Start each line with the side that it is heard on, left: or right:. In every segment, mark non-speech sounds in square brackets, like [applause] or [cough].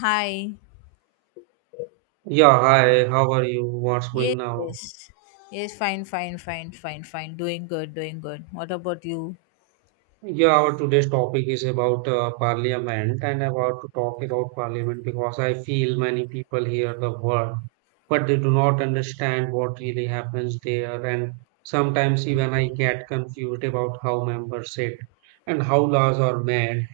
left: Hi.
right: Yeah, hi, how are you? What's going
left: Yes.
right: now?
left: Yes, Yes, fine, fine, fine, fine, fine. Doing good, doing good. What about you?
right: Yeah, our today's topic is about parliament, and about to talk about parliament because I feel many people hear the word, but they do not understand what really happens there. And sometimes even I get confused about how members sit and how laws are made.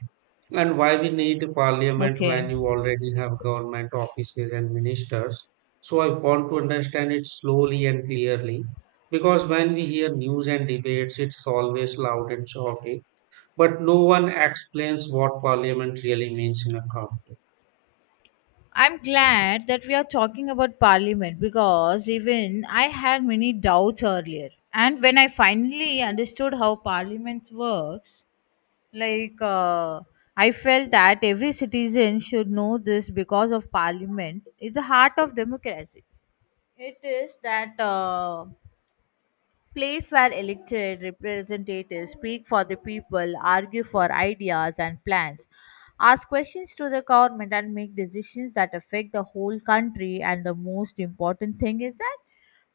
right: And why we need a parliament when
left: Okay.
right: you already have government offices and ministers? So I want to understand it slowly and clearly because when we hear news and debates, it's always loud and shouty, but no one explains what parliament really means in a country.
left: I'm glad that we are talking about parliament because even I had many doubts earlier. And when I finally understood how parliament works, like uh, I felt that every citizen should know this because of parliament. It's the heart of democracy. It is that place where elected representatives speak for the people, argue for ideas and plans, ask questions to the government, and make decisions that affect the whole country. And the most important thing is that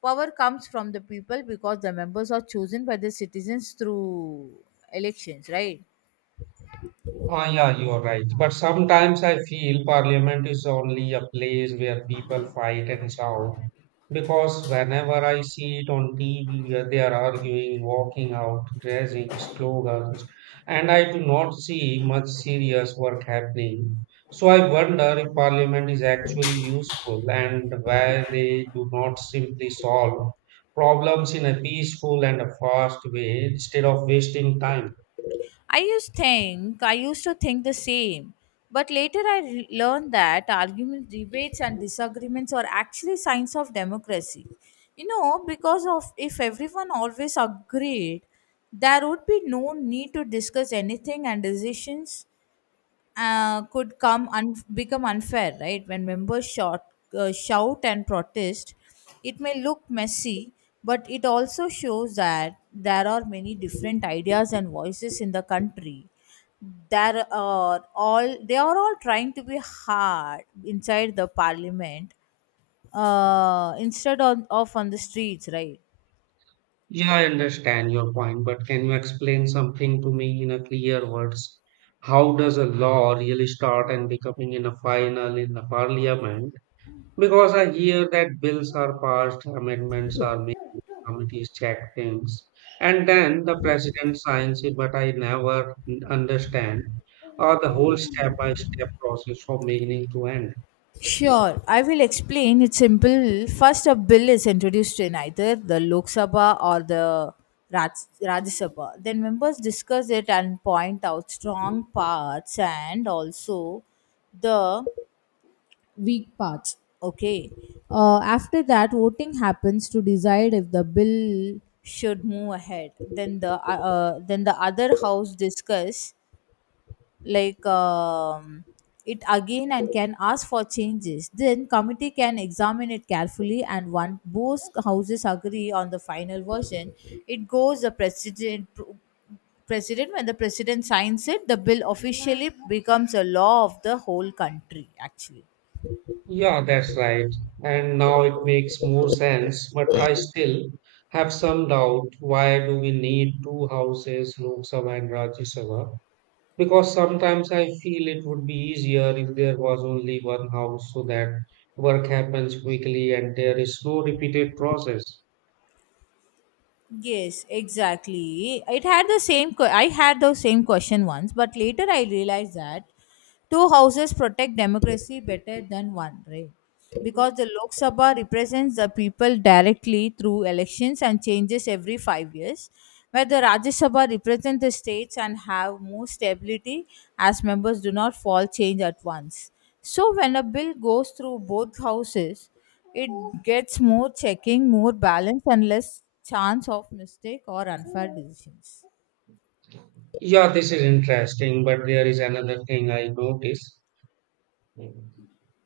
left: power comes from the people because the members are chosen by the citizens through elections, right?
right: Ah, yeah, you are right. But sometimes I feel parliament is only a place where people fight and shout. Because whenever I see it on TV, where they are arguing, walking out, raising slogans, and I do not see much serious work happening. So I wonder if parliament is actually useful and why they do not simply solve problems in a peaceful and a fast way instead of wasting time.
left: I used to think the same, but later I learned that arguments, debates, and disagreements are actually signs of democracy. You know, because of if everyone always agreed, there would be no need to discuss anything, and decisions could become unfair, right? When members shout and protest, it may look messy, but it also shows that there are many different ideas and voices in the country. There are all they are all trying to be hard inside the parliament, instead of on the streets, right?
right: Yeah, I understand your point, but can you explain something to me in a clear words? How does a law really start and becoming in a final in the parliament? Because I hear that bills are passed, amendments are made, committees check things, and then the president signs it, but I never understand the whole step by step process from beginning to end.
left: Sure, I will explain. It's simple. First, a bill is introduced in either the Lok Sabha or the Rajya Sabha. Then, members discuss it and point out strong parts and also the weak parts. Okay. After that, voting happens to decide if the bill should move ahead. Then the other house discuss like um, it again and can ask for changes. Then committee can examine it carefully, and once both houses agree on the final version, it goes the president. When the president signs it, the bill officially becomes a law of the whole country actually.
right: Yeah, that's right. And now it makes more sense, but I still have some doubt why do we need two houses, Lok Sabha and Rajya Sabha? Because sometimes I feel it would be easier if there was only one house so that work happens quickly and there is no repeated process.
left: Yes, exactly. It had the same. Que- I had the same question once, but later I realized that two houses protect democracy better than one, right? Because the Lok Sabha represents the people directly through elections and changes every 5 years, where the Rajya Sabha represent the states and have more stability as members do not fall change at once. So when a bill goes through both houses, it gets more checking, more balance, and less chance of mistake or unfair decisions.
right: Yeah, this is interesting, but there is another thing I notice.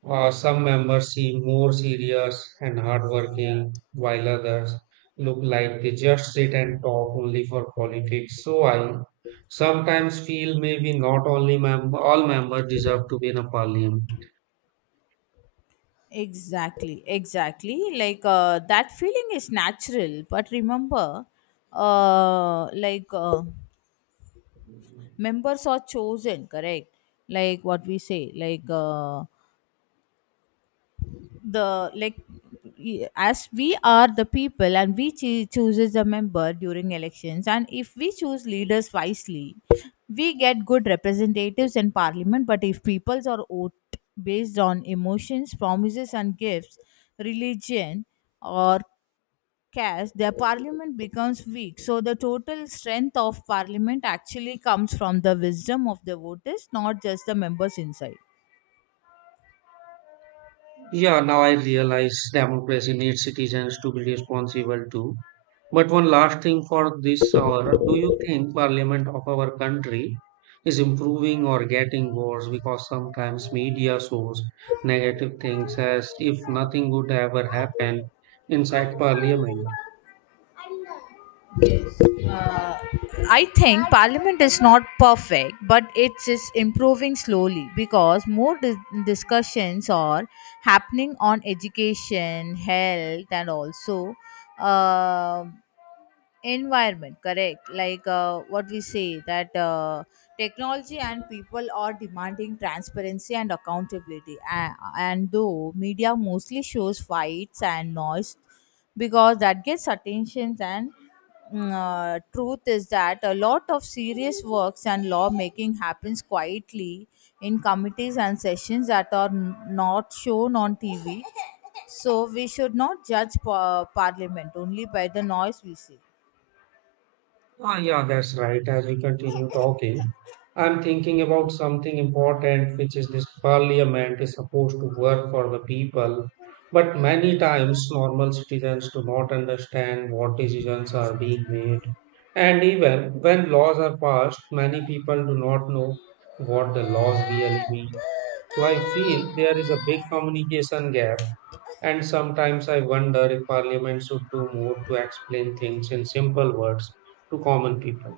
right: Some members seem more serious and hardworking, while others look like they just sit and talk only for politics. So I sometimes feel maybe not only all members deserve to be in a parliament.
left: Exactly, exactly. That feeling is natural, but remember, uh, like uh, members are chosen, correct? Like what we say, the like as we are the people and we chooses the member during elections, and if we choose leaders wisely, we get good representatives in parliament. But if peoples are vote based on emotions, promises, and gifts, religion or cash, their parliament becomes weak. So the total strength of parliament actually comes from the wisdom of the voters, not just the members inside.
right: Yeah, now I realize democracy needs citizens to be responsible too. But one last thing for this hour, do you think parliament of our country is improving or getting worse? Because sometimes media shows negative things as if nothing would ever happen inside parliament.
left: Uh, I think parliament is not perfect, but it is improving slowly because more discussions are happening on education, health, and also um environment, correct? What we say that technology and people are demanding transparency and accountability, and though media mostly shows fights and noise because that gets attention, and truth is that a lot of serious works and lawmaking happens quietly in committees and sessions that are not shown on TV. So we should not judge parliament only by the noise we see.
right: Ah, yeah, that's right. As we continue talking, I'm thinking about something important, which is this parliament is supposed to work for the people. But many times, normal citizens do not understand what decisions are being made. And even when laws are passed, many people do not know what the laws really mean. So I feel there is a big communication gap, and sometimes I wonder if Parliament should do more to explain things in simple words to common people.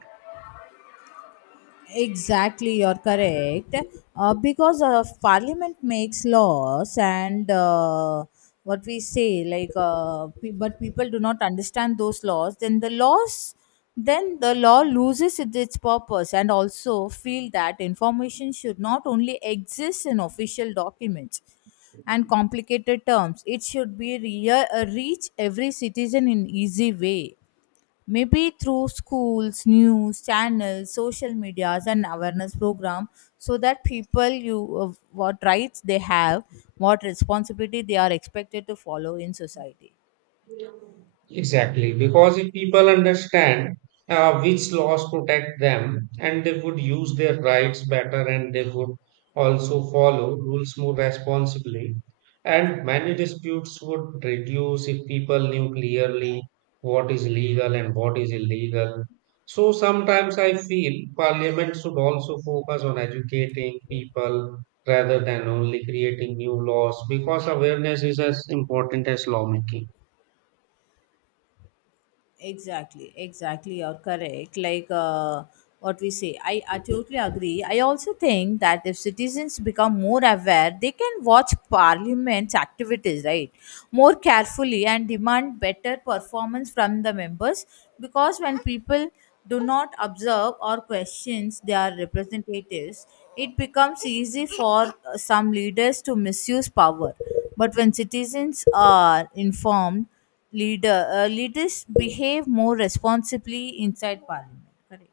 left: Exactly, you're correct. Because parliament makes laws, and what we say, like, but people do not understand those laws, then the law loses its purpose, and also feel that information should not only exist in official documents and complicated terms; it should be reach every citizen in easy way, maybe through schools, news channels, social medias, and awareness program, so that people you what rights they have, what responsibility they are expected to follow in society.
right: Exactly, because if people understand which laws protect them, and they would use their rights better, and they would also follow rules more responsibly, and many disputes would reduce if people knew clearly what is legal and what is illegal. So sometimes I feel parliament should also focus on educating people rather than only creating new laws because awareness is as important as lawmaking.
left: Exactly, exactly, you're correct. What we say, I totally agree. I also think that if citizens become more aware, they can watch parliament's activities, right? More carefully, and demand better performance from the members, because when people do not observe or questions their representatives, it becomes easy for some leaders to misuse power. But when citizens are informed, leaders behave more responsibly inside parliament, correct?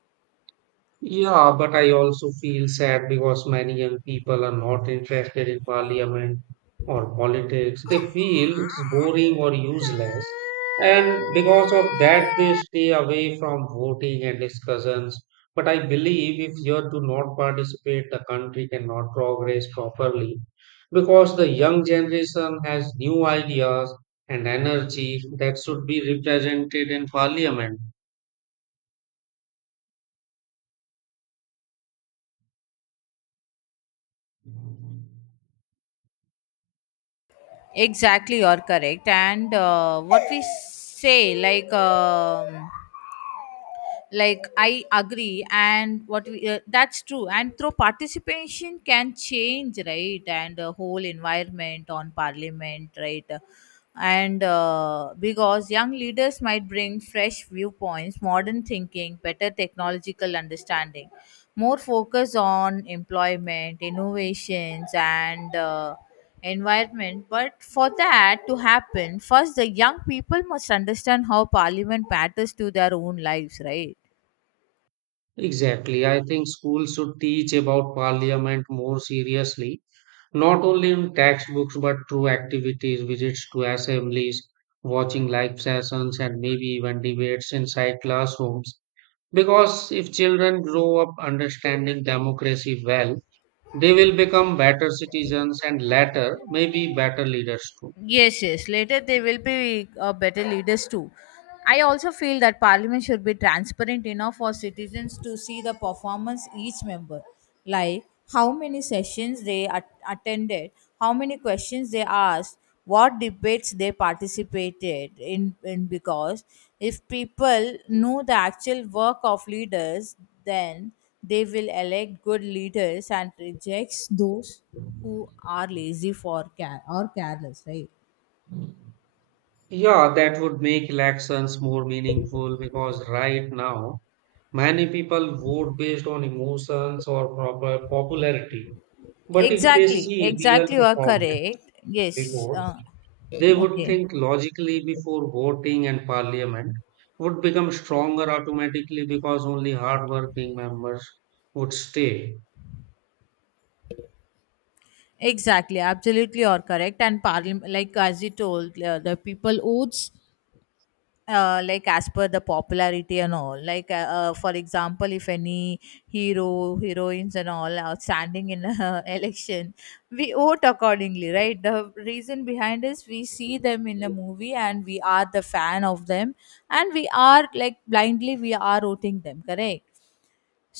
right: Yeah, but I also feel sad because many young people are not interested in parliament or politics. They feel it's boring or useless. And because of that, they stay away from voting and discussions. But I believe if you do not participate, the country cannot progress properly because the young generation has new ideas and energy that should be represented in parliament.
left: Exactly, you're correct. And what we say, like, um, like I agree, and what we that's true, and through participation can change, right? And the whole environment on parliament, right? And because young leaders might bring fresh viewpoints, modern thinking, better technological understanding, more focus on employment, innovations, and environment. But for that to happen, first the young people must understand how parliament matters to their own lives, right?
right: Exactly. I think schools should teach about parliament more seriously, not only in textbooks but through activities, visits to assemblies, watching live sessions, and maybe even debates inside classrooms. Because if children grow up understanding democracy well, they will become better citizens and later, maybe better leaders too.
left: Yes, yes. Later they will be better leaders too. I also feel that parliament should be transparent enough for citizens to see the performance each member, like how many sessions they attended, how many questions they asked, what debates they participated in. Because if people know the actual work of leaders, then they will elect good leaders and rejects those who are lazy for care or careless, right?
right: Yeah, that would make elections more meaningful because right now, many people vote based on emotions or proper popularity. But if they
left: Exactly,
right: see real
left: exactly, you are
right: performance
left: correct. Yes,
right: reports, they would
left: okay.
right: think logically before voting, and parliament would become stronger automatically because only hardworking members would stay.
left: Exactly, absolutely, or correct. And parliament, like as you told, the people votes like as per the popularity and all, for example, if any hero heroines and all are standing in a [laughs] election, we vote accordingly, right? The reason behind is we see them in a movie and we are the fan of them, and we are like blindly we are voting them, correct?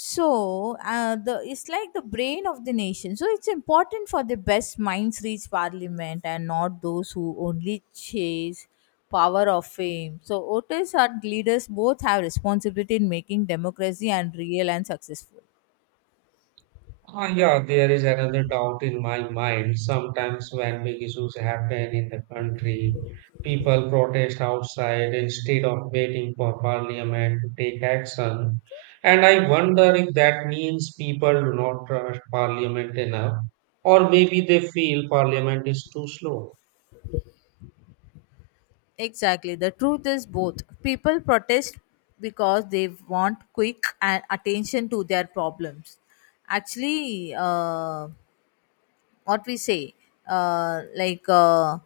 left: So the it's like the brain of the nation. So it's important for the best minds reach parliament, and not those who only chase power or fame. So voters and leaders both have responsibility in making democracy and real and successful.
right: Ah, yeah, there is another doubt in my mind. Sometimes when big issues happen in the country, people protest outside instead of waiting for parliament to take action. And I wonder if that means people do not trust parliament enough, or maybe they feel parliament is too slow.
left: Exactly. The truth is both. People protest because they want quick and attention to their problems. Actually, what we say, uh, like uh,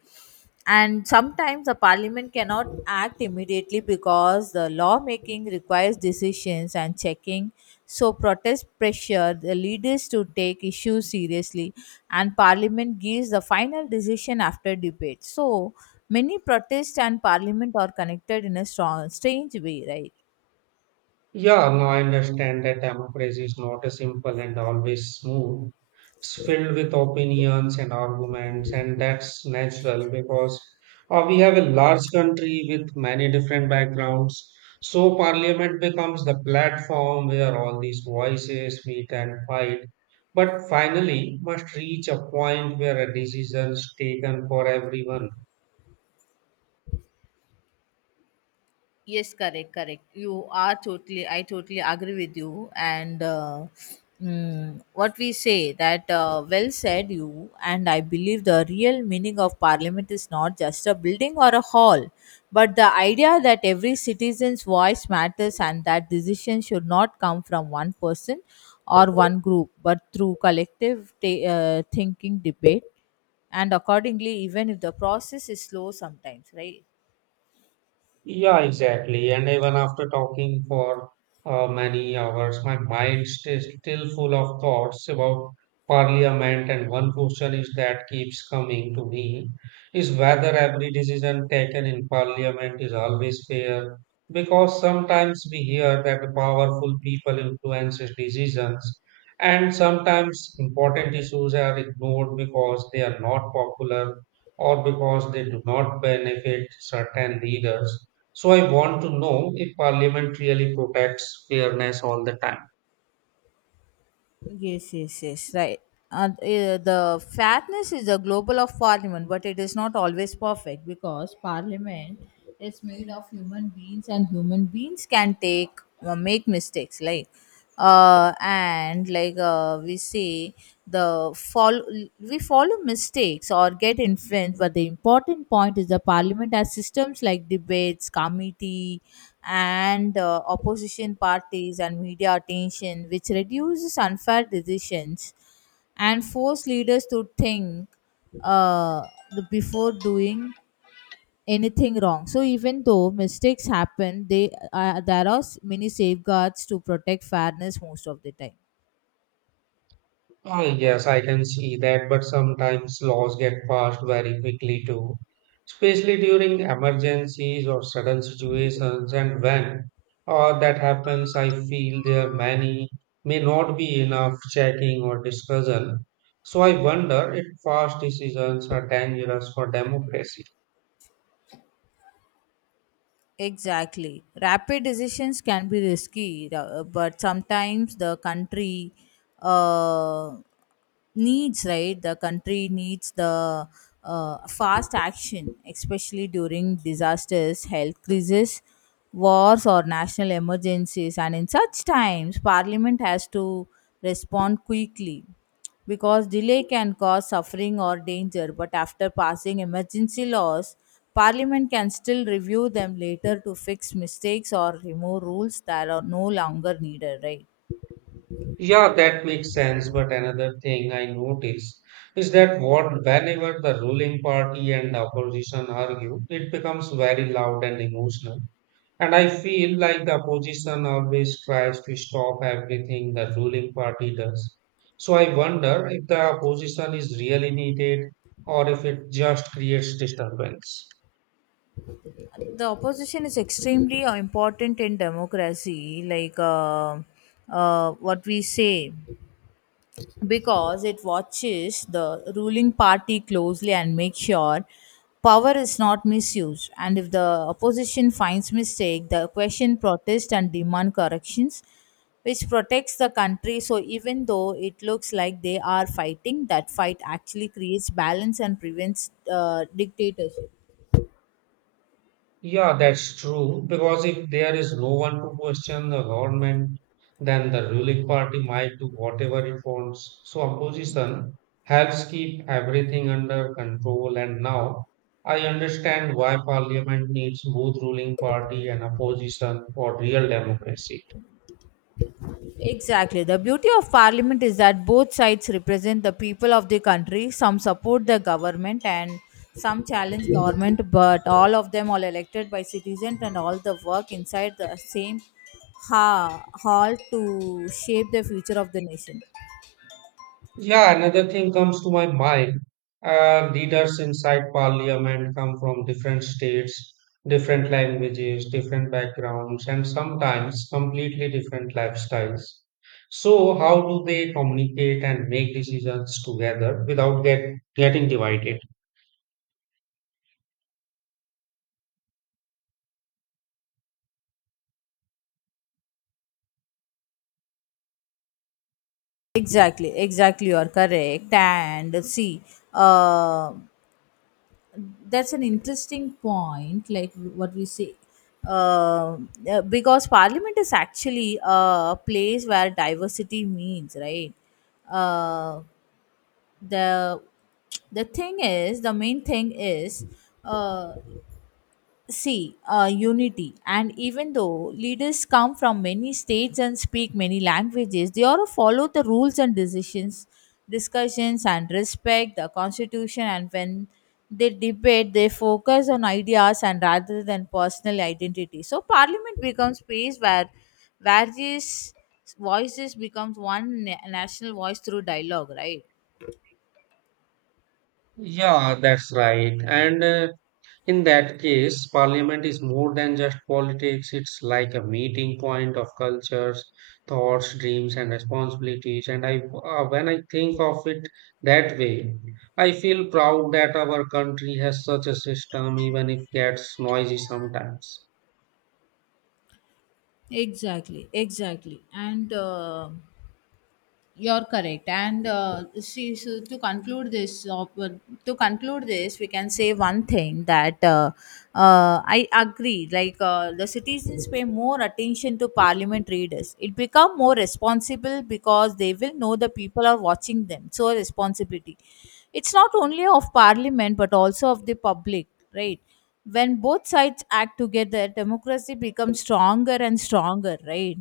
left: and sometimes the parliament cannot act immediately because the lawmaking requires decisions and checking, so protest pressure the leaders to take issues seriously, and parliament gives the final decision after debate. So many protest and parliament are connected in a strong strange way, right?
right: Yeah, now I understand that democracy is not a simple and always smooth. It's filled with opinions and arguments, and that's natural because we have a large country with many different backgrounds. So, parliament becomes the platform where all these voices meet and fight, but finally must reach a point where a decision is taken for everyone.
left: Yes, correct, correct. I totally agree with you. And what we say that, well said you, and I believe the real meaning of parliament is not just a building or a hall, but the idea that every citizen's voice matters, and that decisions should not come from one person or one group, but through collective thinking, debate, and accordingly, even if the process is slow sometimes, right?
right: Yeah, exactly. And even after talking for many hours, my mind stays still full of thoughts about parliament. And one question is that keeps coming to me is whether every decision taken in parliament is always fair. Because sometimes we hear that the powerful people influence decisions, and sometimes important issues are ignored because they are not popular or because they do not benefit certain leaders. So I want to know if Parliament really protects fairness all the time.
left: Yes, yes, yes, right. And the fatness is the global of parliament, but it is not always perfect because parliament is made of human beings, and human beings can take make mistakes, like and we say, the follow we follow mistakes or get influenced. But the important point is the parliament has systems like debates committee and opposition parties and media attention, which reduces unfair decisions and force leaders to think, uh, before doing anything wrong. So even though mistakes happen, they there are many safeguards to protect fairness most of the time.
right: Ah, yes, I can see that, but sometimes laws get passed very quickly too, especially during emergencies or sudden situations. And when that happens, I feel there many may not be enough checking or discussion. So I wonder if fast decisions are dangerous for democracy.
left: Exactly. Rapid decisions can be risky, but sometimes the country uh, needs, right? The country needs the fast action, especially during disasters, health crises, wars, or national emergencies. And in such times, Parliament has to respond quickly because delay can cause suffering or danger, but after passing emergency laws, Parliament can still review them later to fix mistakes or remove rules that are no longer needed, right?
right: Yeah, that makes sense. But another thing I notice is that what whenever the ruling party and the opposition argue, it becomes very loud and emotional. And I feel like the opposition always tries to stop everything the ruling party does. So I wonder if the opposition is really needed or if it just creates disturbance.
left: The opposition is extremely important in democracy, what we say. Because it watches the ruling party closely and makes sure power is not misused, and if the opposition finds mistake, the question protest and demand corrections, which protects the country. So even though it looks like they are fighting, that fight actually creates balance and prevents dictatorship.
right: Yeah, that's true. Because if there is no one to question the government, then the ruling party might do whatever it wants. So opposition helps keep everything under control. And now I understand why parliament needs both ruling party and opposition for real democracy.
left: Exactly. The beauty of parliament is that both sides represent the people of the country. Some support the government and some challenge government, but all of them are elected by citizens and all the work inside the same hall to shape the future of the nation.
right: Yeah, another thing comes to my mind. Leaders inside parliament come from different states, different languages, different backgrounds, and sometimes completely different lifestyles. So, how do they communicate and make decisions together without getting divided?
left: Exactly, exactly, you are correct. And see, uh, that's an interesting point, like what we say, uh, because parliament is actually a place where diversity means, right? Uh, the the thing is the main thing is uh, see, unity. And even though leaders come from many states and speak many languages, they all follow the rules and decisions, discussions, and respect the constitution. And when they debate, they focus on ideas and rather than personal identity. So, parliament becomes space where various voices becomes one national voice through dialogue, right?
right: Yeah, that's right. And in that case, parliament is more than just politics, it's like a meeting point of cultures, thoughts, dreams, and responsibilities. And when I think of it that way, I feel proud that our country has such a system, even if it gets noisy sometimes.
left: Exactly, exactly. And you're correct. And see, so to conclude this, we can say one thing that I agree. The citizens pay more attention to parliament readers. It become more responsible because they will know the people are watching them. So a responsibility. It's not only of parliament but also of the public, right? When both sides act together, democracy becomes stronger and stronger, right?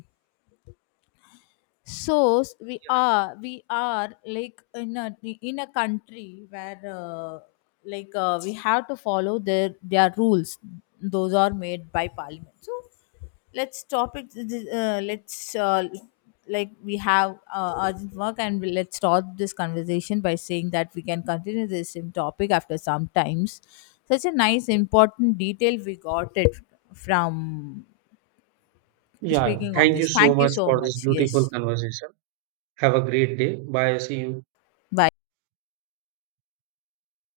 left: So we are like in a country where we have to follow their rules, those are made by parliament. So let's stop it. Let's, like we have urgent work, and let's stop this conversation by saying that we can continue this same topic after some times. Such a nice important detail we got it from
right: Yeah,
left: speaking on
right: thank you
left: this.
right: so
left: Thank you
right: much
left: so
right: for this
left: much.
right: beautiful
left: Yes.
right: conversation. Have a great day. Bye. See you.
left: Bye.